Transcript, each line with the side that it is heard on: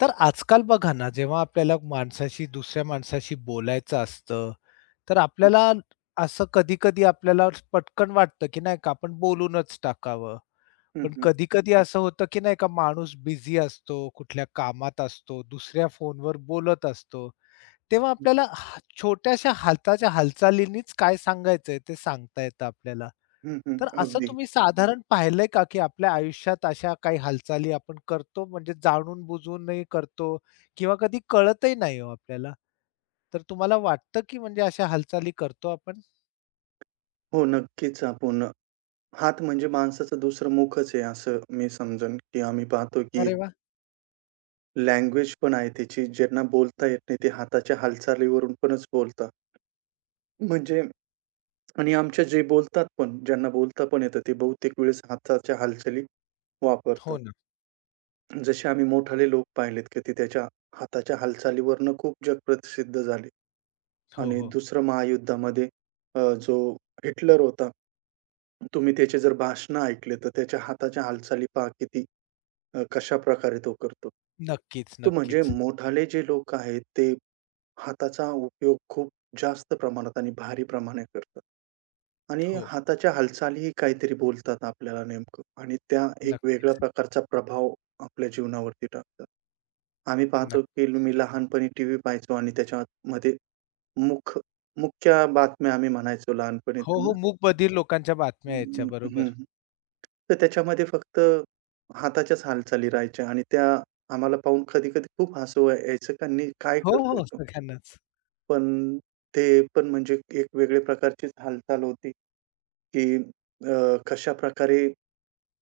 left: तर आजकाल बघा ना, जेव्हा आपल्याला माणसाशी दुसऱ्या माणसाशी बोलायचं असतं, तर
right: हं,
left: आपल्याला असं कधी-कधी आपल्याला पटकन वाटतं, की नाही का आपण बोलूनच टाकावं.
right: हं,
left: पण
right: हं,
left: कधी-कधी असं होतं, की नाही का माणूस बिझी असतो, कुठल्या कामात असतो, दुसऱ्या फोनवर बोलत असतो. तेव्हा
right: हं.
left: आपल्याला हा छोट्याशा हाताच्या हालचालीनीच काय सांगायचंय ते सांगता येतं आपल्याला.
right: हं,
left: तर असं
right: अगदी.
left: तुम्ही साधारण पाहिलंय का, की आपल्या आयुष्यात अशा काही हालचाली आपण करतो म्हणजे जाणून-बुजूनही करतो किंवा कधी कळतही नाही हो आपल्याला. तर तुम्हाला वाटतं, की म्हणजे अशा हालचाली करतो आपण?
right: हो, नक्कीच आपण हात म्हणजे माणसाचं दुसरं मुखच आहे असं मी समजेन, की आम्ही पाहतो की एक
left: अरे वाह!
right: लँग्वेज पण आहे त्याची. ज्यांना बोलता येत नाही ते हाताच्या हालचालीवरून पणच बोलतात. म्हणजे आणि आमच्या जे बोलतात पण, ज्यांना बोलता पण येतं ते बहुतेक वेळेस हाताच्या हालचाली
left: हो
right: वापरतात.
left: ना.
right: जसे आम्ही मोठाले लोक पाहिलेत, की ते त्याच्या हाताच्या हालचालीवरनं खूप जगप्रसिद्ध झाले.
left: हो,
right: आणि
left: हो.
right: दुसरं महायुद्धामध्ये जो हिटलर होता. तुम्ही त्याचे जर भाषणं ऐकले, तर त्याच्या हाताच्या हालचाली पहा किती कशाप्रकारे तो करतो.
left: नक्कीच,
right: तर म्हणजे
left: नक्कीच.
right: मोठाले जे लोक आहेत, ते हाताचा उपयोग खूप जास्त प्रमाणात आणि भारी प्रमाणे करतात. आणि
left: हो,
right: हाताच्या हालचालीही काहीतरी बोलतात आपल्याला नेमकं आणि त्या एक वेगळ्या
left: नक्कीच.
right: प्रकारचा प्रभाव आपल्या जीवनावरती टाकतात. आम्ही पाहतो,
left: नक्क.
right: की मी लहानपणी टीव्ही पाहायचो आणि त्याच्यामध्ये मुख मुख्य बातम्या आम्ही म्हणायचो लहानपणी.
left: हो, हो. मूकबधीर लोकांच्या
right: हं,
left: बातम्या यायच्या
right: हं, हं,
left: बरोबर.
right: हं. तर त्याच्यामध्ये फक्त हाताच्याच हालचाली राहायच्या आणि त्या आम्हाला पाहून कधी-कधी खूप हसू यायचं, की "नी काय
left: हो,
right: करतोय
left: हो.
right: तो?"
left: सगळ्यांनाच.
right: पण ते पण म्हणजे एक वेगळ्या प्रकारचीच हालचाल होती, की अ, कशाप्रकारे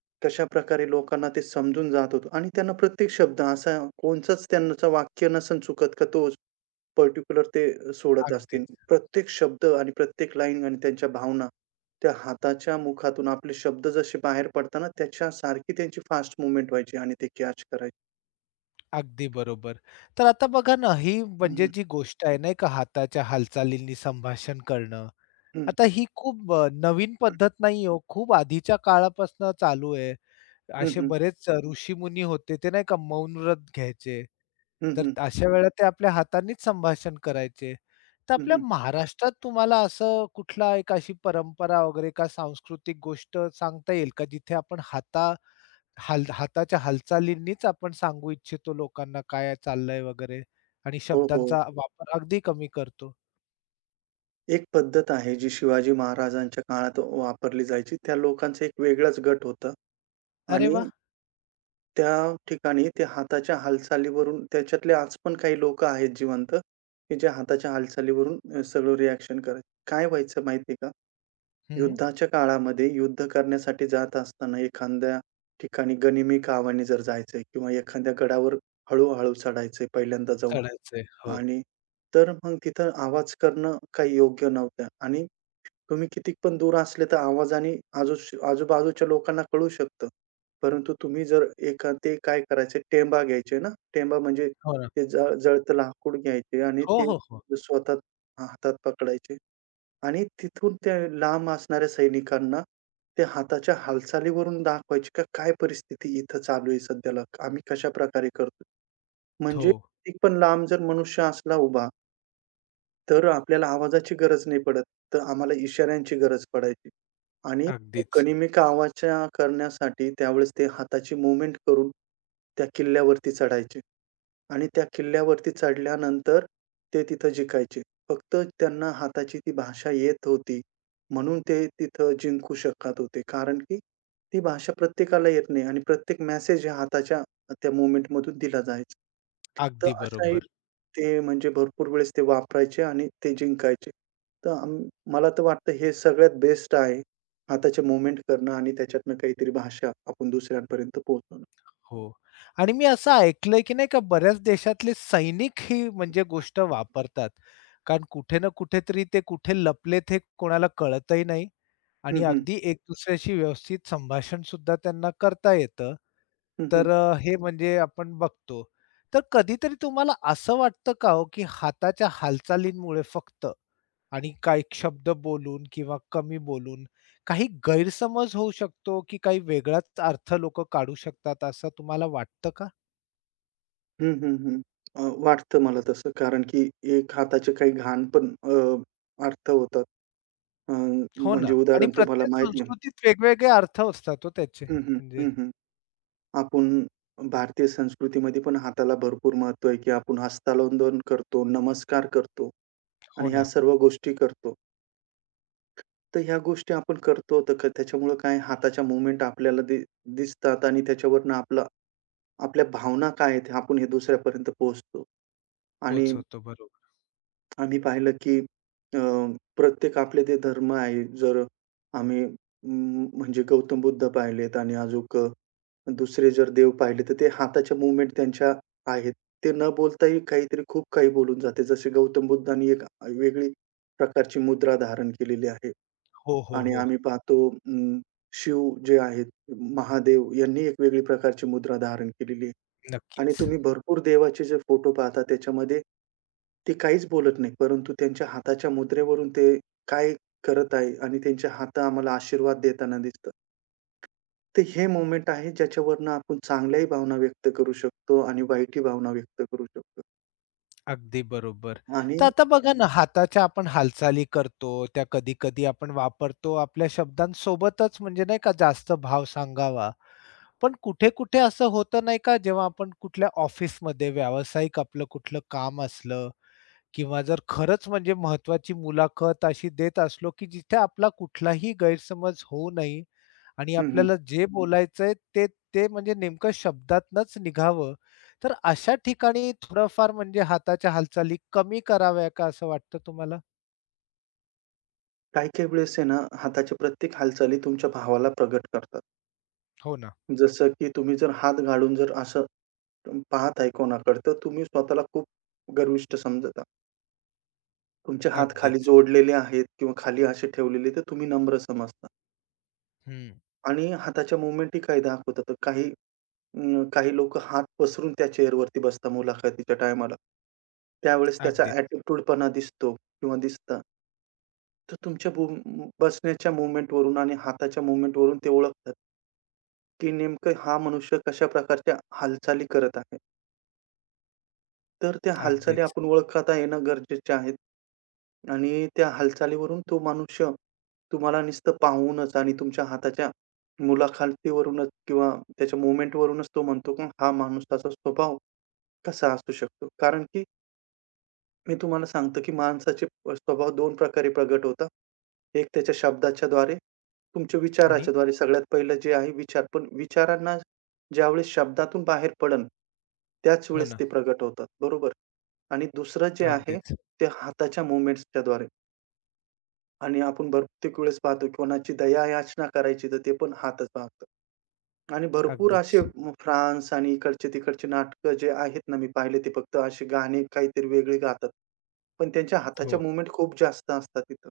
right: कशा कशाप्रकारे लोकांना ते समजून जात होतं आणि त्यांना प्रत्येक शब्द असा कोणचंच त्यांचं वाक्य नसेल चुकत का तोच पर्टिक्युलर ते सोडत असतील.
left: अगदीच.
right: प्रत्येक शब्द आणि प्रत्येक लाईन आणि त्यांच्या भावना, त्या हाताच्या मुखातून आपले शब्द जसे बाहेर पडताना त्याच्यासारखी त्यांची फास्ट मूव्हमेंट व्हायची आणि ते कॅच करायचे.
left: अगदी बरोबर. तर आता बघा ना, ही
right: हं,
left: म्हणजे
right: हं.
left: जी गोष्ट आहे नाही का, हाताच्या हालचालींनी संभाषण करणं.
right: हं,
left: आता ही खूप नवीन पद्धत नाही हो. खूप आधीच्या काळापासून चालू आहे. असे
right: हं.
left: बरेच ऋषीमुनी होते ते नाही का मौन व्रत घ्यायचे. तर
right: हं,
left: अशा वेळेला ते आपल्या हातांनीच संभाषण करायचे. तर आपल्या महाराष्ट्रात तुम्हाला असं कुठला एक अशी परंपरा वगैरे का सांस्कृतिक गोष्ट सांगता येईल का जिथे आपण हाताच्या हालचालींनीच आपण सांगू इच्छितो लोकांना काय चाललंय वगैरे आणि
right: हो, हो.
left: शब्दांचा वापर अगदी कमी करतो.
right: एक पद्धत आहे जी शिवाजी महाराजांच्या काळात वापरली जायची. त्या लोकांचा एक वेगळाच गट होता
left: अरे वा.
right: आणि त्या ठिकाणी ते हाताच्या हालचालीवरून त्याच्यातले आज पण काही लोकं आहेत जिवंत, की जे हाताच्या हालचालीवरून सगळं रिएक्शन करायचे. काय व्हायचं माहिती का?
left: हं,
right: युद्धाच्या काळामध्ये युद्ध करण्यासाठी जात असताना एखाद्या ठिकाणी गनिमी कावाने जर जायचंय किंवा एखाद्या गडावर हळू चढायचंय पहिल्यांदा जाऊन,
left: चढायचंय. हो,
right: आणि तर मग तिथं आवाज करणं काही योग्य नव्हतं आणि तुम्ही किती पण दूर असले तर आवाजाने आजूबाजूच्या लोकांना कळू शकतं. परंतु तुम्ही जर एका ते काय करायचे टेंबा घ्यायचे ना, टेंबा म्हणजे
left: हो ना.
right: ते जळतं लाकूड घ्यायचे आणि
left: हो,
right: ते
left: हो, हो.
right: स्वतः हातात पकडायचे आणि तिथून त्या लांब असणाऱ्या सैनिकांना ते हाताच्या हालचालीवरून दाखवायची का काय परिस्थिती इथं चालू आहे सध्याला, आम्ही कशाप्रकारे करतो.
left: हो,
right: म्हणजे किती पण लांब जर मनुष्य असला उभा तर आपल्याला आवाजाची गरज नाही पडत. तर आम्हाला इशाऱ्यांची गरज पडायची आणि तो
left: अगदीच.
right: गनिमिक आवाज करण्यासाठी त्यावेळेस ते हाताची मूव्हमेंट करून त्या किल्ल्यावरती चढायचे. आणि त्या किल्ल्यावरती चढल्यानंतर ते तिथं जिंकायचे. फक्त त्यांना हाताची ती भाषा येत होती, म्हणून ते तिथं जिंकू शकत होते. कारण की ती भाषा प्रत्येकाला येत नाही आणि प्रत्येक मेसेज हा हाताच्या त्या मूव्हमेंटमधून दिला जायचा. तर
left: अगदी
right: अशाही
left: बरोबर.
right: ते म्हणजे भरपूर वेळेस ते वापरायचे आणि ते जिंकायचे. तर मला तर वाटतं हे सगळ्यात बेस्ट आहे. हाताचे मूव्हमेंट करणं आणि त्याच्यातनं काहीतरी भाषा आपण दुसऱ्यांपर्यंत पोहोचवणं.
left: हो. आणि मी असं ऐकलंय, की नाही का बऱ्याच देशातले सैनिक ही म्हणजे गोष्ट वापरतात. कारण कुठे ना कुठेतरी ते कुठे लपलेत हे कोणाला कळतही नाही. आणि
right: हं, हं.
left: अगदी एक दुसऱ्याशी व्यवस्थित संभाषण सुद्धा त्यांना करता येतं.
right: हं, हं.
left: तर हे म्हणजे आपण बघतो. तर कधीतरी तुम्हाला असं वाटतं का हो, की हाताच्या हालचालींमुळे फक्त आणि काही शब्द बोलून किंवा कमी बोलून काही गैरसमज होऊ शकतो, की काही वेगळाच अर्थ लोकं काढू शकतात असं तुम्हाला वाटतं का?
right: हं, हं, हं. वाटतं मला तसं कारण की एक हाताचे काही घाण पण अर्थ होतात.
left: हो ना.
right: म्हणजे
left: आणि
right: उदाहरण तुम्हाला
left: प्रत्येक
right: माहिती आहे.
left: संस्कृतीत वेगवेगळे अर्थ असतात हो त्याचे.
right: हं, हं,
left: म्हणजे
right: हं, हं. आपण भारतीय संस्कृतीमध्ये पण हाताला भरपूर महत्त्व आहे, की आपण हस्तांदोलन करतो, नमस्कार करतो
left: हो
right: आणि ह्या
left: ना.
right: सर्व गोष्टी करतो. तर ह्या गोष्टी आपण करतो तर त्याच्यामुळं काय हाताच्या मूव्हमेंट आपल्याला दिसतात आणि त्याच्यावरनं आपलं आपल्या भावना काय आहेत, आपण हे दुसऱ्यापर्यंत पोहोचतो. आणि
left: पोच होतो बरोबर.
right: आम्ही पाहिलं की प्रत्येक आपले ते धर्म आहे. जर आम्ही म्हणजे गौतम बुद्ध पाहिलेत आणि दुसरे जर देव पाहिले, तर ते हाताच्या मूव्हमेंट त्यांच्या आहेत. ते न बोलताही काहीतरी खूप काही बोलून जाते. जसे गौतम बुद्धांनी एक वेगळी प्रकारची मुद्रा धारण केलेली आहे
left: हो, हो,
right: आणि
left: हो.
right: आम्ही पाहतो शिव जे आहेत, महादेव यांनी एक वेगळी प्रकारची मुद्रा धारण केलेली आहे. आणि
left: नक्कीच.
right: तुम्ही भरपूर देवाचे जे फोटो पाहता त्याच्यामध्ये ते काहीच बोलत नाही. परंतु त्यांच्या हाताच्या मुद्रेवरून ते काय करत आहे आणि त्यांचे हात आम्हाला आशीर्वाद देताना दिसतं. तर हे मोमेंट आहे ज्याच्यावरनं आपण चांगल्याही भावना व्यक्त करू शकतो आणि वाईटही भावना व्यक्त करू शकतो.
left: अगदी बरोबर.
right: आणि
left: तर आता बघा ना, हाताच्या आपण हालचाली करतो, त्या कधी-कधी आपण वापरतो आपल्या शब्दांसोबतच म्हणजे नाही का जास्त भाव सांगावा. पण कुठे-कुठे असं होतं नाही का, जेव्हा आपण कुठल्या ऑफिसमध्ये व्यावसायिक आपलं कुठलं काम असलं किंवा जर खरंच म्हणजे महत्त्वाची मुलाखत अशी देत असलो, की जिथे आपला कुठलाही गैरसमज होऊ नये आणि
right: हं, हं.
left: आपल्याला जे बोलायचंय ते ते म्हणजे नेमकं शब्दातनच निघावं. तर अशा ठिकाणी थोडंफार म्हणजे हाताच्या हालचाली कमी कराव्या का असं वाटतं तुम्हाला?
right: काही-काही वेळेस आहे ना, हाताच्या प्रत्येक हालचाली तुमच्या भावाला प्रगट करतात.
left: हो ना.
right: जसं की तुम्ही जर हात गाडून जर असं पाहत आहे कोणाकडे, तर तुम्ही स्वतःला खूप गर्विष्ठ समजत, तुमचे हात खाली
left: अगदीच.
right: जोडलेले आहेत किंवा खाली असे ठेवलेले, तर तुम्ही नम्र समजता.
left: हं.
right: आणि हाताच्या मूव्हमेंटी काय दाखवतात. तर काही अ, काही लोकं हात पसरून त्या चेअरवरती बसतात मुलाखतीच्या टायमाला. त्यावेळेस त्याचा
left: अगदीच,
right: ॲटिट्यूडपणा दिसतो किंवा दिसतं. तर तुमच्या बसण्याच्या मूव्हमेंटवरून आणि हाताच्या मूव्हमेंटवरून ते ओळखतात, की नेमकं हा मनुष्य कशा प्रकारच्या हालचाली करत आहे. तर त्या हालचाली
left: अगदीच.
right: आपण ओळखता येणं गरजेचे आहेत. आणि त्या हालचालीवरून तो मनुष्य तुम्हाला नुसतं पाहूनच आणि तुमच्या हाताच्या मुलाखतीवरूनच किंवा त्याच्या मूव्हमेंटवरूनच तो म्हणतो, की हा माणूस त्याचा स्वभाव कसा असू शकतो. कारण की मी तुम्हाला सांगतो, की माणसाचे स्वभाव दोन प्रकारे प्रगट होता. एक त्याच्या शब्दाच्याद्वारे, तुमच्या
left: आणि
right: विचाराच्या द्वारे सगळ्यात पहिलं जे आहे विचार. पण विचारांना ज्यावेळेस शब्दातून बाहेर पडल, त्याच
left: हो
right: वेळेस ते
left: ना.
right: प्रगट होतात, बरोबर? आणि दुसरं जे आहे,
left: अगदीच,
right: ते हाताच्या मूव्हमेंट्सच्याद्वारे. आणि आपण बहुतेक वेळेस पाहतो कोणाची दया याचना करायची, तर ते पण हातच पाहतो. आणि भरपूर असे
left: अगदीच.
right: फ्रान्स आणि इकडचे-तिकडचे नाटकं जे आहेत ना, मी पाहिले ते फक्त असे गाणे काहीतरी वेगळे गातात. पण त्यांच्या हाताच्या
left: हो.
right: मूव्हमेंट खूप जास्त असतात तिथं.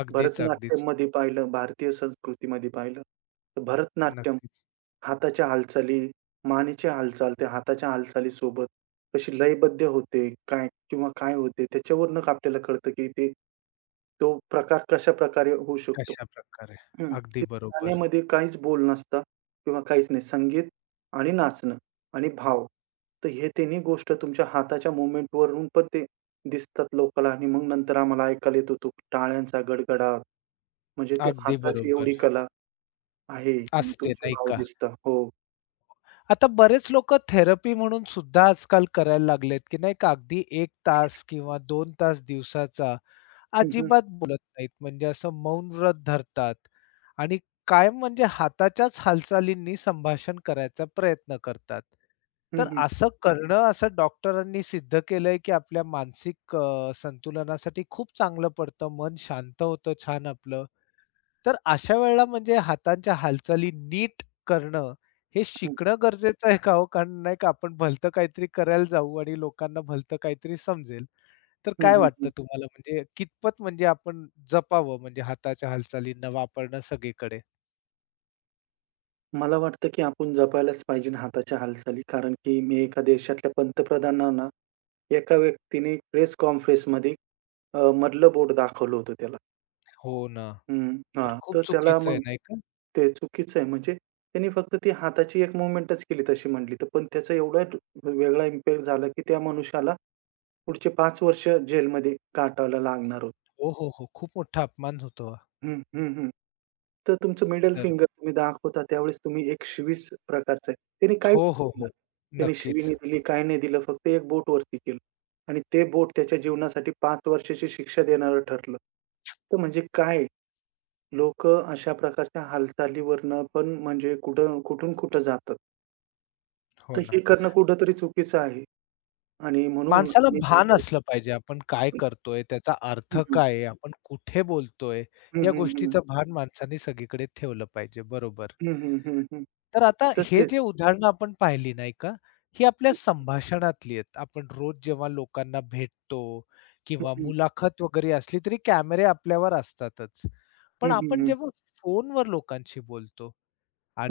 left: अगदीच, अगदीच.
right: भरतनाट्यममध्ये पाहिलं, भारतीय संस्कृतीमध्ये पाहिलं, तर भरतनाट्यम
left: नक्कीच.
right: हाताच्या हालचाली, मानेची हालचाल, त्या हाताच्या हालचालीसोबत कशी लयबद्ध होते, काय किंवा काय होते, त्याच्यावरून आपल्याला कळतं, की ते तो प्रकार कशाप्रकारे होऊ शकतो.
left: कशाप्रकारे?
right: हं.
left: अगदी
right: ते
left: बरोबर,
right: गाण्यामध्ये काहीच बोल नसतं. किंवा काहीच नाही. संगीत आणि नाचणं आणि भाव. तर हे तिन्ही गोष्ट तुमच्या हाताच्या movement वरून पण ते दिसतात लोकाला आणि मग नंतर आम्हाला ऐकायला येत होतो टाळ्यांचा गडगडाट. म्हणजे ते
left: अगदी
right: हाताची एवढी
left: बरोबर.
right: कला आहे आणि
left: असते
right: तुमचे
left: नाही
right: भाव
left: का?
right: दिसतात. हो.
left: आता बरेच लोकं थेरपी म्हणून सुद्धा आजकाल करायला लागलेत, की नाही का अगदी 1 तास किंवा 2 तास दिवसाचा
right: हं, हं.
left: अजिबात बोलत नाहीत, म्हणजे असं मौन व्रत धरतात आणि कायम म्हणजे हाताच्याच हालचालींनी संभाषण करायचा प्रयत्न करतात.
right: हं,
left: तर
right: हं.
left: असं करणं असं डॉक्टरांनी सिद्ध केलंय, की आपल्या मानसिक संतुलनासाठी खूप चांगलं पडतं. मन शांत होतं छान आपलं. तर अशा वेळेला म्हणजे हातांच्या हालचाली नीट करणं हे
right: हं.
left: शिकणं गरजेचं आहे का हो? कारण नाही का आपण भलतं काहीतरी करायला जाऊ आणि लोकांना भलतं काहीतरी समजेल. तर
right: हं,
left: काय
right: हं,
left: वाटतं
right: हं.
left: तुम्हाला म्हणजे कितपत म्हणजे आपण जपावं म्हणजे हाताच्या हालचालींना वापरणं सगळीकडे?
right: मला वाटतं की आपण जपायलाच पाहिजे हाताच्या हालचाली. कारण की मी एका देशातल्या पंतप्रधानांना एका व्यक्तीने प्रेस कॉन्फरन्समध्ये मधलं बोट दाखवलं होतं त्याला.
left: हो ना.
right: हं.
left: तर
right: हां.
left: खूप
right: तर त्याला
left: चुकीचं आहे
right: मग
left: नाही का?
right: ते चुकीचं आहे. म्हणजे त्यांनी फक्त ती हाताची एक मूव्हमेंटच केली तशी म्हटली तर पण त्याचा एवढा वेगळा इम्पॅक्ट झाला, की त्या मनुष्याला पुढचे पाच वर्ष जेलमध्ये काटायला लागणार होतं.
left: हो, हो, हो. खूप मोठा अपमान होतो हा.
right: हं, हं, हं. तर तुमचं मिडल
left: तर.
right: फिंगर तुम्ही दाखवता त्यावेळेस तुम्ही एक प्रकारचं आहे. त्याने काहीच
left: हो, हो,
right: नाही केलं.
left: हो.
right: त्याने शिवी
left: नक्कीच.
right: नाही दिली, काही नाही दिलं. फक्त एक बोट वरती केलं आणि ते बोट त्याच्या जीवनासाठी 5 वर्षाची शिक्षा देणारं ठरलं. तर म्हणजे काय? लोकं अशा प्रकारच्या हालचालीवरनं पण म्हणजे कुठं कुठून कुठं जातात.
left: हो
right: तर
left: ना.
right: हे करणं कुठेतरी चुकीचं आहे आणि म्हणून
left: माणसाला
right: मी
left: भान
right: आमच्या
left: असलं पाहिजे आपण काय करतोय, त्याचा
right: हं,
left: अर्थ
right: हं.
left: काय आहे, आपण कुठे बोलतोय,
right: हं,
left: या
right: हं, हं.
left: गोष्टीचं भान माणसाने सगळीकडे ठेवलं पाहिजे. बरोबर.
right: हं, हं, हं,
left: तर आता
right: तर
left: हे
right: तेच.
left: जे उदाहरणं आपण पाहिली नाही का, ही आपल्या संभाषणातली आहेत. आपण रोज जेव्हा लोकांना भेटतो
right: हं,
left: किंवा
right: हं.
left: मुलाखत वगैरे असली तरी कॅमेरे आपल्यावर असतातच. पण
right: हं, हं,
left: आपण
right: हं.
left: जेव्हा फोनवर लोकांशी बोलतो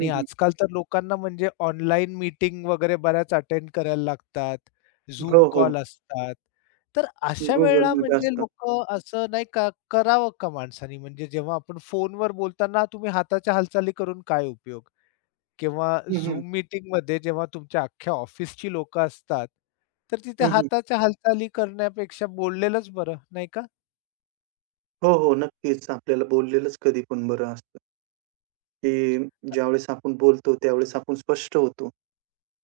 right: हं, हं.
left: आजकाल तर लोकांना म्हणजे ऑनलाईन मीटिंग वगैरे बऱ्याच अटेंड करायला लागतात.
right: हो,
left: Zoom
right: हो.
left: कॉल असतात. तर अशा
right: गुगल
left: वेळेला
right: Meet
left: म्हणजे
right: असतं.
left: लोकं असं नाही का, करावं का माणसाने? म्हणजे जेव्हा आपण फोनवर बोलताना तुम्ही हाताच्या हालचाली करून काय उपयोग? किंवा
right: हं, हं.
left: Zoom मीटिंगमध्ये जेव्हा तुमच्या अख्ख्या ऑफिसची लोकं असतात, तर तिथे
right: हं, हं.
left: हाताच्या हालचाली करण्यापेक्षा बोललेलंच बरं, नाही का?
right: हो, हो. नक्कीच. आपल्याला बोललेलंच कधी पण बरं असतं. की ज्यावेळेस आपण बोलतो, त्यावेळेस आपण स्पष्ट होतो.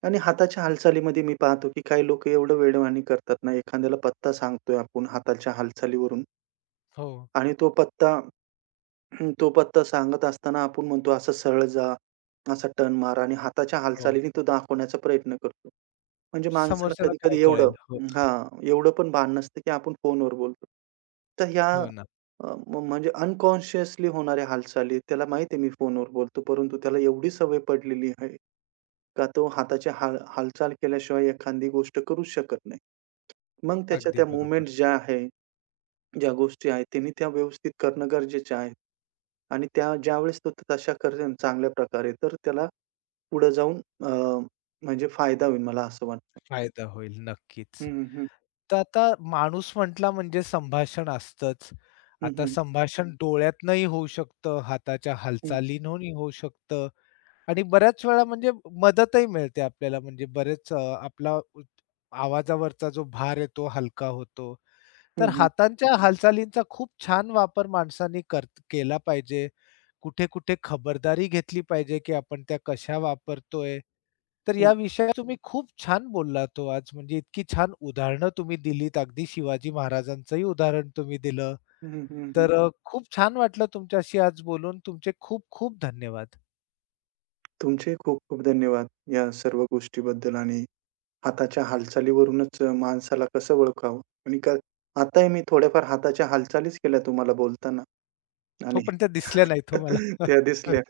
right: आणि हाताच्या हालचालीमध्ये मी पाहतो, की काही लोक एवढं वेडवाणी करतात ना, एखाद्याला पत्ता सांगतोय आपण हाताच्या हालचालीवरून
left: हो,
right: आणि तो पत्ता. हं, तो पत्ता सांगत असताना आपण म्हणतो, "असं सरळ जा, असा टर्न मारा" आणि हाताच्या
left: हो.
right: हालचालीने तो दाखवण्याचा प्रयत्न करतो. म्हणजे माणसाला
left: समोरच्याला काय
right: कधी-कधी एवढं,
left: कळेल? हो,
right: हां, एवढं पण भान नसतं, की आपण फोनवर बोलतो. तर ह्या
left: हो ना.
right: अ, म म्हणजे अनकॉन्शियसली होणाऱ्या हालचाली, त्याला माहिती आहे मी फोनवर बोलतो, परंतु त्याला एवढी सवय पडलेली आहे, का तो हाताची हालचाल केल्याशिवाय एखादी गोष्ट करूच शकत नाही. मग त्याच्या
left: अगदी
right: त्या मूव्हमेंट
left: बरोबर.
right: ज्या आहे ज्या गोष्टी आहेत त्यांनी त्या व्यवस्थित करणं गरजेचे आहे. आणि त्या ज्यावेळेस तो तशा करेल चांगल्या प्रकारे तर त्याला पुढे जाऊन अ, म्हणजे फायदा होईल मला असं वाटतं.
left: फायदा होईल नक्कीच.
right: हं, हं,
left: तर आता माणूस म्हटला म्हणजे संभाषण असतंच.
right: हं,
left: आता
right: हं,
left: संभाषण डोळ्यातनंही होऊ शकतं, हाताच्या
right: हं,
left: हालचालींहूनही होऊ शकतं. आणि बऱ्याच वेळा म्हणजे मदतही मिळते आपल्याला म्हणजे आपला उ आवाजावरचा जो भार आहे तो हलका होतो.
right: हं,
left: तर
right: हं,
left: हातांच्या हालचालींचा खूप छान वापर माणसांनी केला पाहिजे. कुठे-कुठे खबरदारी घेतली पाहिजे, की आपण त्या कशा वापरतोय. तर
right: हं,
left: या विषयात तुम्ही खूप छान बोललात हो आज. म्हणजे इतकी छान उदाहरणं तुम्ही दिलीत. अगदी शिवाजी महाराजांचंही उदाहरण तुम्ही दिलं.
right: हं, हं, हं.
left: तर खूप छान वाटलं तुमच्याशी आज बोलून. तुमचे खूप खूप धन्यवाद.
right: तुमचे खूप-खूप धन्यवाद या सर्व गोष्टीबद्दल आणि हाताच्या हालचालीवरूनच माणसाला कसं ओळखावं आणि आताही मी थोड्याफार हाताच्या हालचालीच केल्या तुम्हाला बोलताना आणि
left: हो, पण त्या दिसल्या नाहीत हो मला.
right: त्या दिसल्या.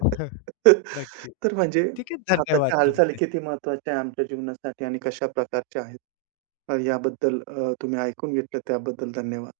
left: नक्की.
right: तर म्हणजे
left: ठीक आहे. धन्यवाद
right: हाताच्या हालचाली
left: तुमचे.
right: किती महत्त्वाच्या आहे आमच्या जीवनासाठी आणि कशा प्रकारच्या आहेत? याबद्दल तुम्ही ऐकून घेतलं त्याबद्दल धन्यवाद.